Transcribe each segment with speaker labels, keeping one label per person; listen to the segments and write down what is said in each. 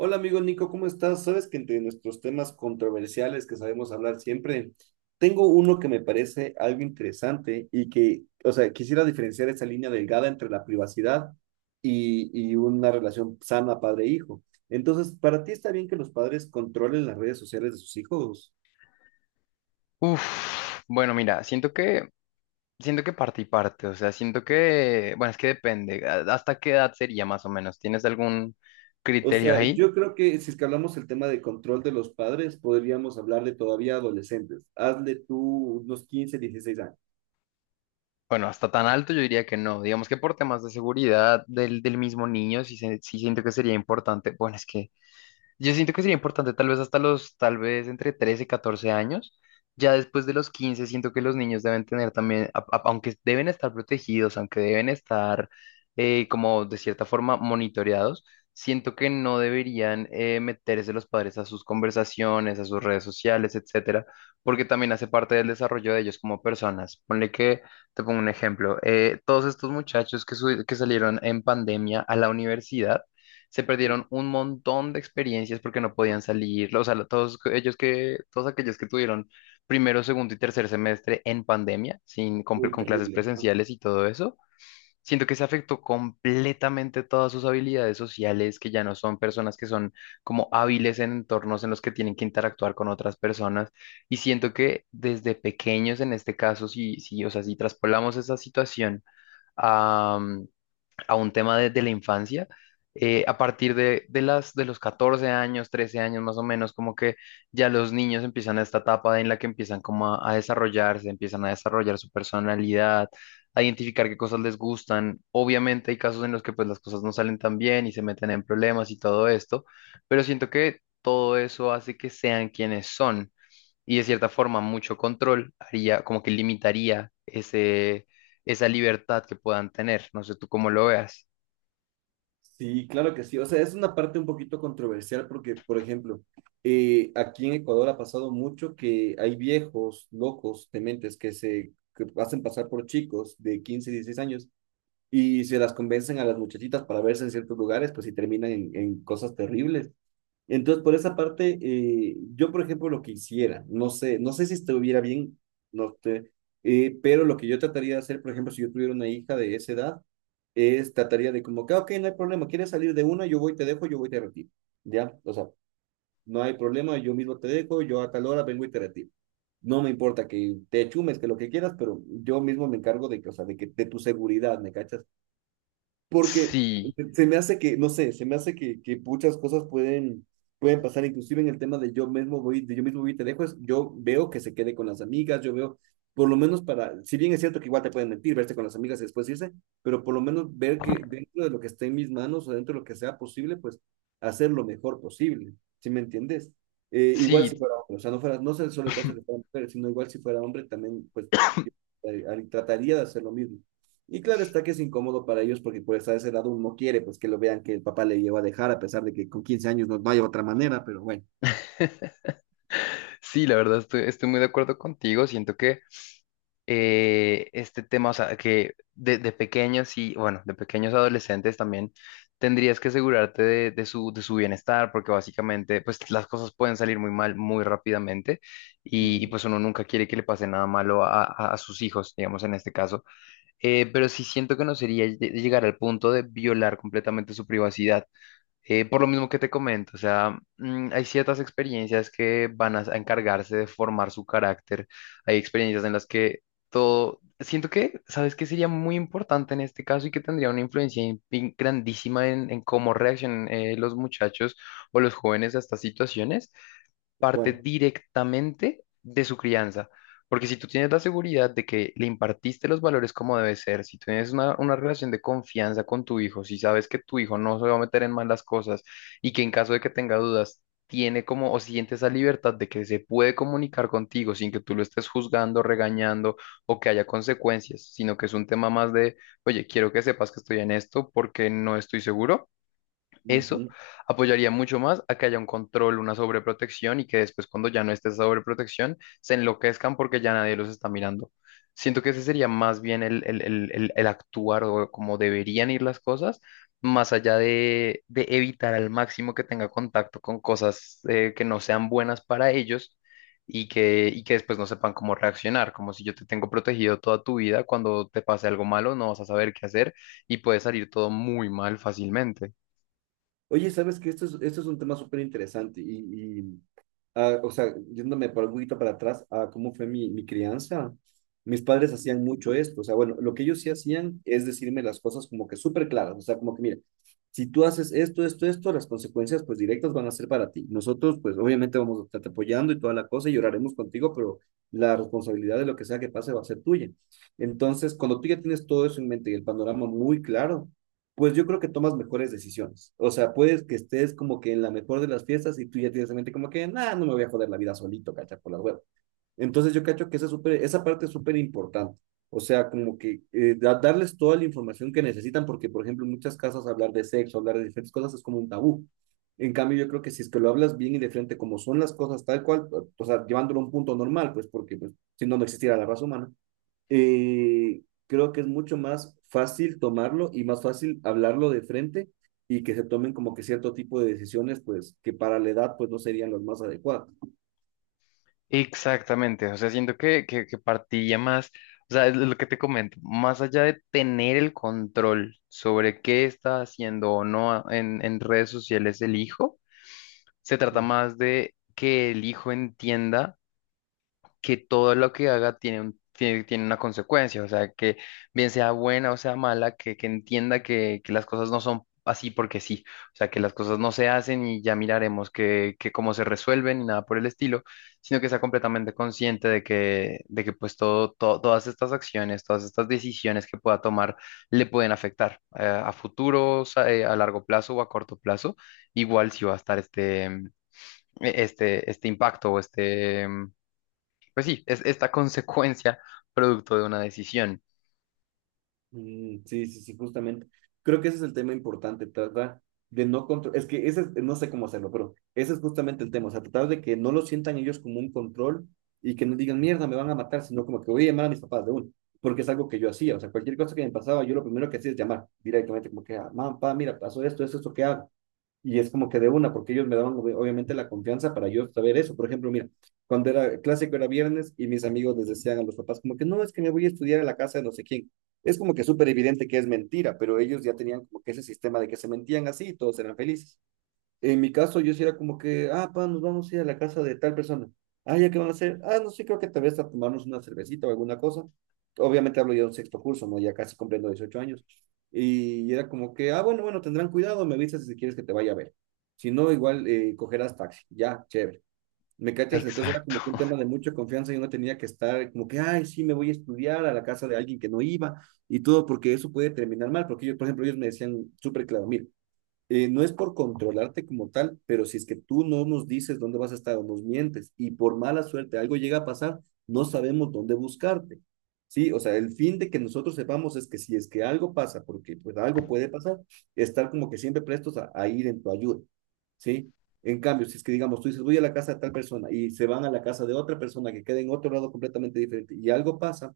Speaker 1: Hola amigo Nico, ¿cómo estás? Sabes que entre nuestros temas controversiales que sabemos hablar siempre, tengo uno que me parece algo interesante y que, o sea, quisiera diferenciar esa línea delgada entre la privacidad y una relación sana padre-hijo. Entonces, ¿para ti está bien que los padres controlen las redes sociales de sus hijos?
Speaker 2: Uf, bueno, mira, siento que parte y parte, o sea, siento que, bueno, es que depende, ¿hasta qué edad sería más o menos? ¿Tienes algún
Speaker 1: O
Speaker 2: criterio
Speaker 1: sea,
Speaker 2: ahí?
Speaker 1: yo creo que si es que hablamos el tema de control de los padres, podríamos hablar de todavía adolescentes. Hazle tú unos 15, 16 años.
Speaker 2: Bueno, hasta tan alto yo diría que no, digamos que por temas de seguridad del mismo niño, sí siento que sería importante, bueno, es que yo siento que sería importante tal vez tal vez entre 13 y 14 años. Ya después de los 15 siento que los niños deben tener también, aunque deben estar protegidos, aunque deben estar como de cierta forma monitoreados, siento que no deberían meterse los padres a sus conversaciones, a sus redes sociales, etcétera, porque también hace parte del desarrollo de ellos como personas. Ponle que, te pongo un ejemplo, todos estos muchachos que salieron en pandemia a la universidad, se perdieron un montón de experiencias porque no podían salir, o sea, todos aquellos que tuvieron primero, segundo y tercer semestre en pandemia, sin,
Speaker 1: Uy,
Speaker 2: con clases
Speaker 1: terrible.
Speaker 2: presenciales y todo eso, siento que se afectó completamente todas sus habilidades sociales, que ya no son personas que son como hábiles en entornos en los que tienen que interactuar con otras personas, y siento que desde pequeños en este caso, sí, sí, o sea, si traspolamos esa situación a un tema de la infancia. A partir de los 14 años, 13 años más o menos, como que ya los niños empiezan a esta etapa en la que empiezan como a desarrollarse, empiezan a desarrollar su personalidad, a identificar qué cosas les gustan. Obviamente hay casos en los que pues las cosas no salen tan bien y se meten en problemas y todo esto, pero siento que todo eso hace que sean quienes son y de cierta forma mucho control haría, como que limitaría esa libertad que puedan tener. No sé tú cómo lo veas.
Speaker 1: Sí, claro que sí. O sea, es una parte un poquito controversial porque, por ejemplo, aquí en Ecuador ha pasado mucho que hay viejos, locos, dementes que se que hacen pasar por chicos de 15 16 años y se las convencen a las muchachitas para verse en ciertos lugares, pues y terminan en cosas terribles. Entonces, por esa parte, yo, por ejemplo, lo que hiciera, no sé, no sé si estuviera bien, no te- pero lo que yo trataría de hacer, por ejemplo, si yo tuviera una hija de esa edad, es trataría de como, que, "Ah, ok, no hay problema, quieres salir de una, yo voy, te dejo, yo voy, te retiro, ¿ya? O sea, no hay problema, yo mismo te dejo, yo a tal hora vengo y te retiro. No me importa que te chumes, que lo que quieras, pero yo mismo me encargo de que, o sea, de que, de tu seguridad, ¿me cachas? Porque
Speaker 2: Sí,
Speaker 1: se me hace que, no sé, se me hace que muchas cosas pueden pasar, inclusive en el tema de yo mismo voy, de yo mismo voy y te dejo, es, yo veo que se quede con las amigas, yo veo, por lo menos para, si bien es cierto que igual te pueden mentir, verte con las amigas y después irse, pero por lo menos ver que dentro de lo que esté en mis manos o dentro de lo que sea posible, pues hacer lo mejor posible, ¿sí me entiendes? Igual
Speaker 2: sí.
Speaker 1: si fuera hombre, o sea, no fuera, no es solo el caso de que fuera mujer, sino igual si fuera hombre, también pues yo, trataría de hacer lo mismo y claro está que es incómodo para ellos porque pues a esa edad uno no quiere pues que lo vean que el papá le lleva a dejar a pesar de que con 15 años no, no hay otra manera, pero bueno.
Speaker 2: Sí, la verdad estoy muy de acuerdo contigo. Siento que este tema, o sea, que de pequeños y, bueno, de pequeños adolescentes también tendrías que asegurarte de su bienestar, porque básicamente, pues las cosas pueden salir muy mal muy rápidamente y,
Speaker 1: Ujú.
Speaker 2: pues uno nunca quiere que le pase nada malo a sus hijos, digamos, en este caso. Pero sí siento que no sería llegar al punto de violar completamente su privacidad. Por lo mismo que te comento, o sea, hay ciertas experiencias que van a encargarse de formar su carácter. Hay experiencias en las que todo, siento que, ¿sabes qué sería muy importante en este caso y que tendría una influencia grandísima en cómo reaccionan los muchachos o los jóvenes a estas situaciones? Parte
Speaker 1: ¿Cuál?
Speaker 2: directamente de su crianza. Porque si tú tienes la seguridad de que le impartiste los valores como debe ser, si tienes una relación de confianza con tu hijo, si sabes que tu hijo no se va a meter en malas cosas y que en caso de que tenga dudas, tiene como o siente esa libertad de que se puede comunicar contigo sin que tú lo estés juzgando, regañando o que haya consecuencias, sino que es un tema más de, oye, quiero que sepas que estoy en esto porque no estoy seguro. Eso
Speaker 1: Ujú.
Speaker 2: apoyaría mucho más a que haya un control, una sobreprotección y que después cuando ya no esté esa sobreprotección se enloquezcan porque ya nadie los está mirando. Siento que ese sería más bien el actuar o como deberían ir las cosas, más allá de evitar al máximo que tenga contacto con cosas que no sean buenas para ellos y que después no sepan cómo reaccionar, como si yo te tengo protegido toda tu vida, cuando te pase algo malo no vas a saber qué hacer y puede salir todo muy mal fácilmente.
Speaker 1: Oye, sabes que esto es un tema súper interesante y, o sea, yéndome por un poquito para atrás a cómo fue mi crianza, mis padres hacían mucho esto. O sea, bueno, lo que ellos sí hacían es decirme las cosas como que súper claras. O sea, como que, mira, si tú haces esto, esto, esto, las consecuencias pues directas van a ser para ti. Nosotros pues obviamente vamos a estarte apoyando y toda la cosa y lloraremos contigo, pero la responsabilidad de lo que sea que pase va a ser tuya. Entonces, cuando tú ya tienes todo eso en mente y el panorama muy claro, pues yo creo que tomas mejores decisiones. O sea, puedes que estés como que en la mejor de las fiestas y tú ya tienes en mente como que, nada, no me voy a joder la vida solito, cacha, por las huevas. Entonces yo cacho que esa, super, esa parte es súper importante. O sea, como que darles toda la información que necesitan, porque, por ejemplo, en muchas casas hablar de sexo, hablar de diferentes cosas es como un tabú. En cambio, yo creo que si es que lo hablas bien y de frente como son las cosas tal cual, o sea, llevándolo a un punto normal, pues porque pues, si no, no existiera la raza humana, creo que es mucho más fácil tomarlo y más fácil hablarlo de frente y que se tomen como que cierto tipo de decisiones, pues que para la edad pues no serían las más adecuadas.
Speaker 2: Exactamente, o sea, siento que partía más, o sea, es lo que te comento, más allá de tener el control sobre qué está haciendo o no en redes sociales el hijo, se trata
Speaker 1: Mm.
Speaker 2: más de que el hijo entienda que todo lo que haga tiene una consecuencia, o sea, que bien sea buena o sea mala, que entienda que las cosas no son así porque sí, o sea, que las cosas no se hacen y ya miraremos que cómo se resuelven y nada por el estilo, sino que sea completamente consciente de que pues todas estas acciones, todas estas decisiones que pueda tomar le pueden afectar a futuro, o sea, a largo plazo o a corto plazo, igual si va a estar este impacto o pues sí, es esta consecuencia producto de una decisión.
Speaker 1: Mm, sí, sí, sí, justamente. Creo que ese es el tema importante, tratar de no control, es que no sé cómo hacerlo, pero ese es justamente el tema, o sea, tratar de que no lo sientan ellos como un control y que no digan, mierda, me van a matar, sino como que voy a llamar a mis papás de uno, porque es algo que yo hacía, o sea, cualquier cosa que me pasaba, yo lo primero que hacía es llamar directamente, como que, ah, mamá, papá, mira, pasó esto, esto, esto, ¿qué hago? Y es como que de una, porque ellos me daban obviamente la confianza para yo saber eso. Por ejemplo, mira, cuando era clásico era viernes y mis amigos les decían a los papás como que no, es que me voy a estudiar a la casa de no sé quién. Es como que súper evidente que es mentira, pero ellos ya tenían como que ese sistema de que se mentían así y todos eran felices. En mi caso, yo sí era como que, ah, pa, nos vamos a ir a la casa de tal persona. Ah, ¿ya qué van a hacer? Ah, no sé, creo que tal vez a tomarnos una cervecita o alguna cosa. Obviamente hablo ya de un sexto curso, ¿no? Ya casi cumpliendo 18 años. Y era como que, ah, bueno, bueno, tendrán cuidado, me avisas si quieres que te vaya a ver. Si no, igual cogerás taxi. Ya, chévere. ¿Me cachas? Entonces era
Speaker 2: Exacto.
Speaker 1: como que un tema de mucha confianza y uno tenía que estar como que, ay, sí, me voy a estudiar a la casa de alguien que no iba y todo, porque eso puede terminar mal. Porque yo, por ejemplo, ellos me decían súper claro, mira, no es por controlarte como tal, pero si es que tú no nos dices dónde vas a estar o nos mientes y por mala suerte algo llega a pasar, no sabemos dónde buscarte. Sí, o sea, el fin de que nosotros sepamos es que si es que algo pasa, porque pues algo puede pasar, estar como que siempre prestos a ir en tu ayuda. Sí, en cambio, si es que digamos, tú dices, voy a la casa de tal persona y se van a la casa de otra persona que queda en otro lado completamente diferente y algo pasa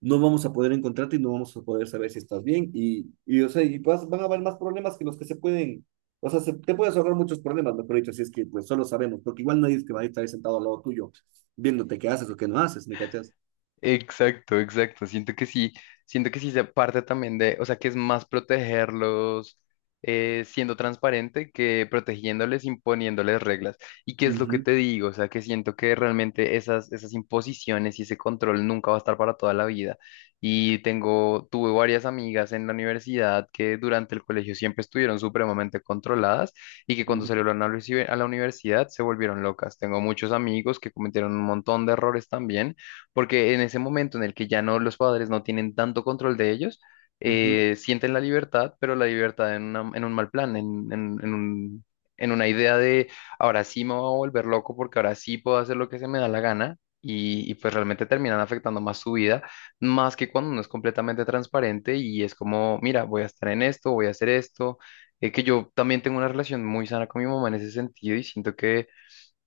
Speaker 1: no vamos a poder encontrarte y no vamos a poder saber si estás bien. Y o sea, y van a haber más problemas que los que se pueden, o sea, te puedes ahorrar muchos problemas, mejor dicho, si es que pues solo sabemos, porque igual nadie es que va a estar ahí sentado al lado tuyo, viéndote qué haces o qué no haces, ¿me cachas?
Speaker 2: Exacto, exacto. Siento que sí se parte también de, o sea, que es más protegerlos siendo transparente que protegiéndoles, imponiéndoles reglas. ¿Y qué es lo que
Speaker 1: Ujú,
Speaker 2: te digo? O sea, que siento que realmente esas, esas imposiciones y ese control nunca va a estar para toda la vida. Y tengo, tuve varias amigas en la universidad que durante el colegio siempre estuvieron supremamente controladas y que cuando
Speaker 1: ujú,
Speaker 2: salieron a la universidad se volvieron locas. Tengo muchos amigos que cometieron un montón de errores también porque en ese momento en el que ya no los padres no tienen tanto control de ellos,
Speaker 1: ujú.
Speaker 2: sienten la libertad, pero la libertad en un mal plan, en una idea de ahora sí me voy a volver loco porque ahora sí puedo hacer lo que se me da la gana. Y pues realmente terminan afectando más su vida, más que cuando uno es completamente transparente y es como, mira, voy a estar en esto, voy a hacer esto, que yo también tengo una relación muy sana con mi mamá en ese sentido y siento que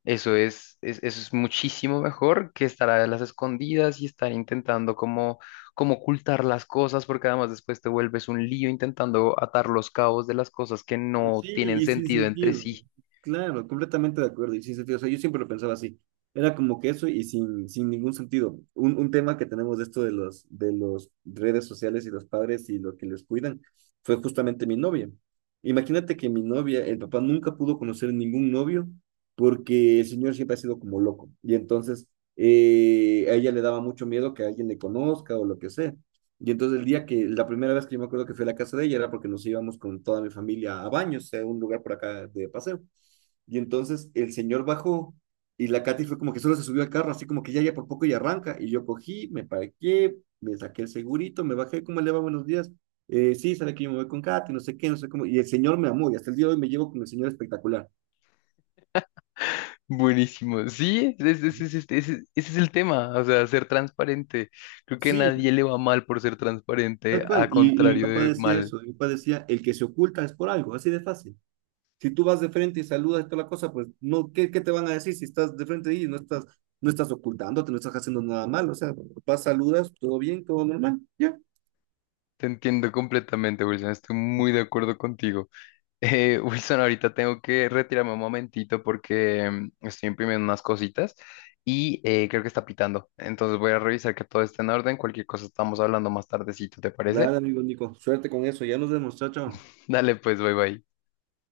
Speaker 2: eso eso es muchísimo mejor que estar a las escondidas y estar intentando como, como ocultar las cosas, porque además después te vuelves un lío intentando atar los cabos de las cosas que no
Speaker 1: Sí,
Speaker 2: tienen
Speaker 1: y sin
Speaker 2: sentido entre
Speaker 1: sentido.
Speaker 2: sí.
Speaker 1: Claro, completamente de acuerdo y sin sentido. O sea, yo siempre lo pensaba así. Era como que eso y sin ningún sentido. Un tema que tenemos de esto de los, redes sociales y los padres y lo que les cuidan fue justamente mi novia. Imagínate que mi novia, el papá nunca pudo conocer ningún novio porque el señor siempre ha sido como loco. Y entonces a ella le daba mucho miedo que alguien le conozca o lo que sea. Y entonces el día que, la primera vez que yo me acuerdo que fui a la casa de ella era porque nos íbamos con toda mi familia a Baños, a un lugar por acá de paseo. Y entonces el señor bajó y la Katy fue como que solo se subió al carro, así como que ya, ya por poco y arranca. Y yo cogí, me parqué, me saqué el segurito, me bajé, ¿cómo le va? Buenos días. Sí, sabe que yo me voy con Katy, no sé qué, no sé cómo. Y el señor me amó y hasta el día de hoy me llevo con el señor espectacular.
Speaker 2: Buenísimo. Sí, ese es el tema, o sea, ser transparente. Creo que
Speaker 1: Sí,
Speaker 2: nadie le va mal por ser transparente,
Speaker 1: tal cual.
Speaker 2: a
Speaker 1: Y mi
Speaker 2: contrario
Speaker 1: papá
Speaker 2: de
Speaker 1: decía
Speaker 2: mal.
Speaker 1: eso, mi papá decía, el que se oculta es por algo, así de fácil. Si tú vas de frente y saludas y toda la cosa, pues no, ¿qué te van a decir si estás de frente y no estás ocultándote, no estás haciendo nada mal? O sea, vas, saludas, todo bien, todo normal, ya.
Speaker 2: Te entiendo completamente, Wilson, estoy muy de acuerdo contigo. Wilson, ahorita tengo que retirarme un momentito porque estoy imprimiendo unas cositas y creo que está pitando. Entonces voy a revisar que todo esté en orden. Cualquier cosa estamos hablando más tardecito, ¿te parece?
Speaker 1: Dale, amigo Nico, suerte con eso, ya nos vemos, chao, chao.
Speaker 2: Dale, pues, bye bye.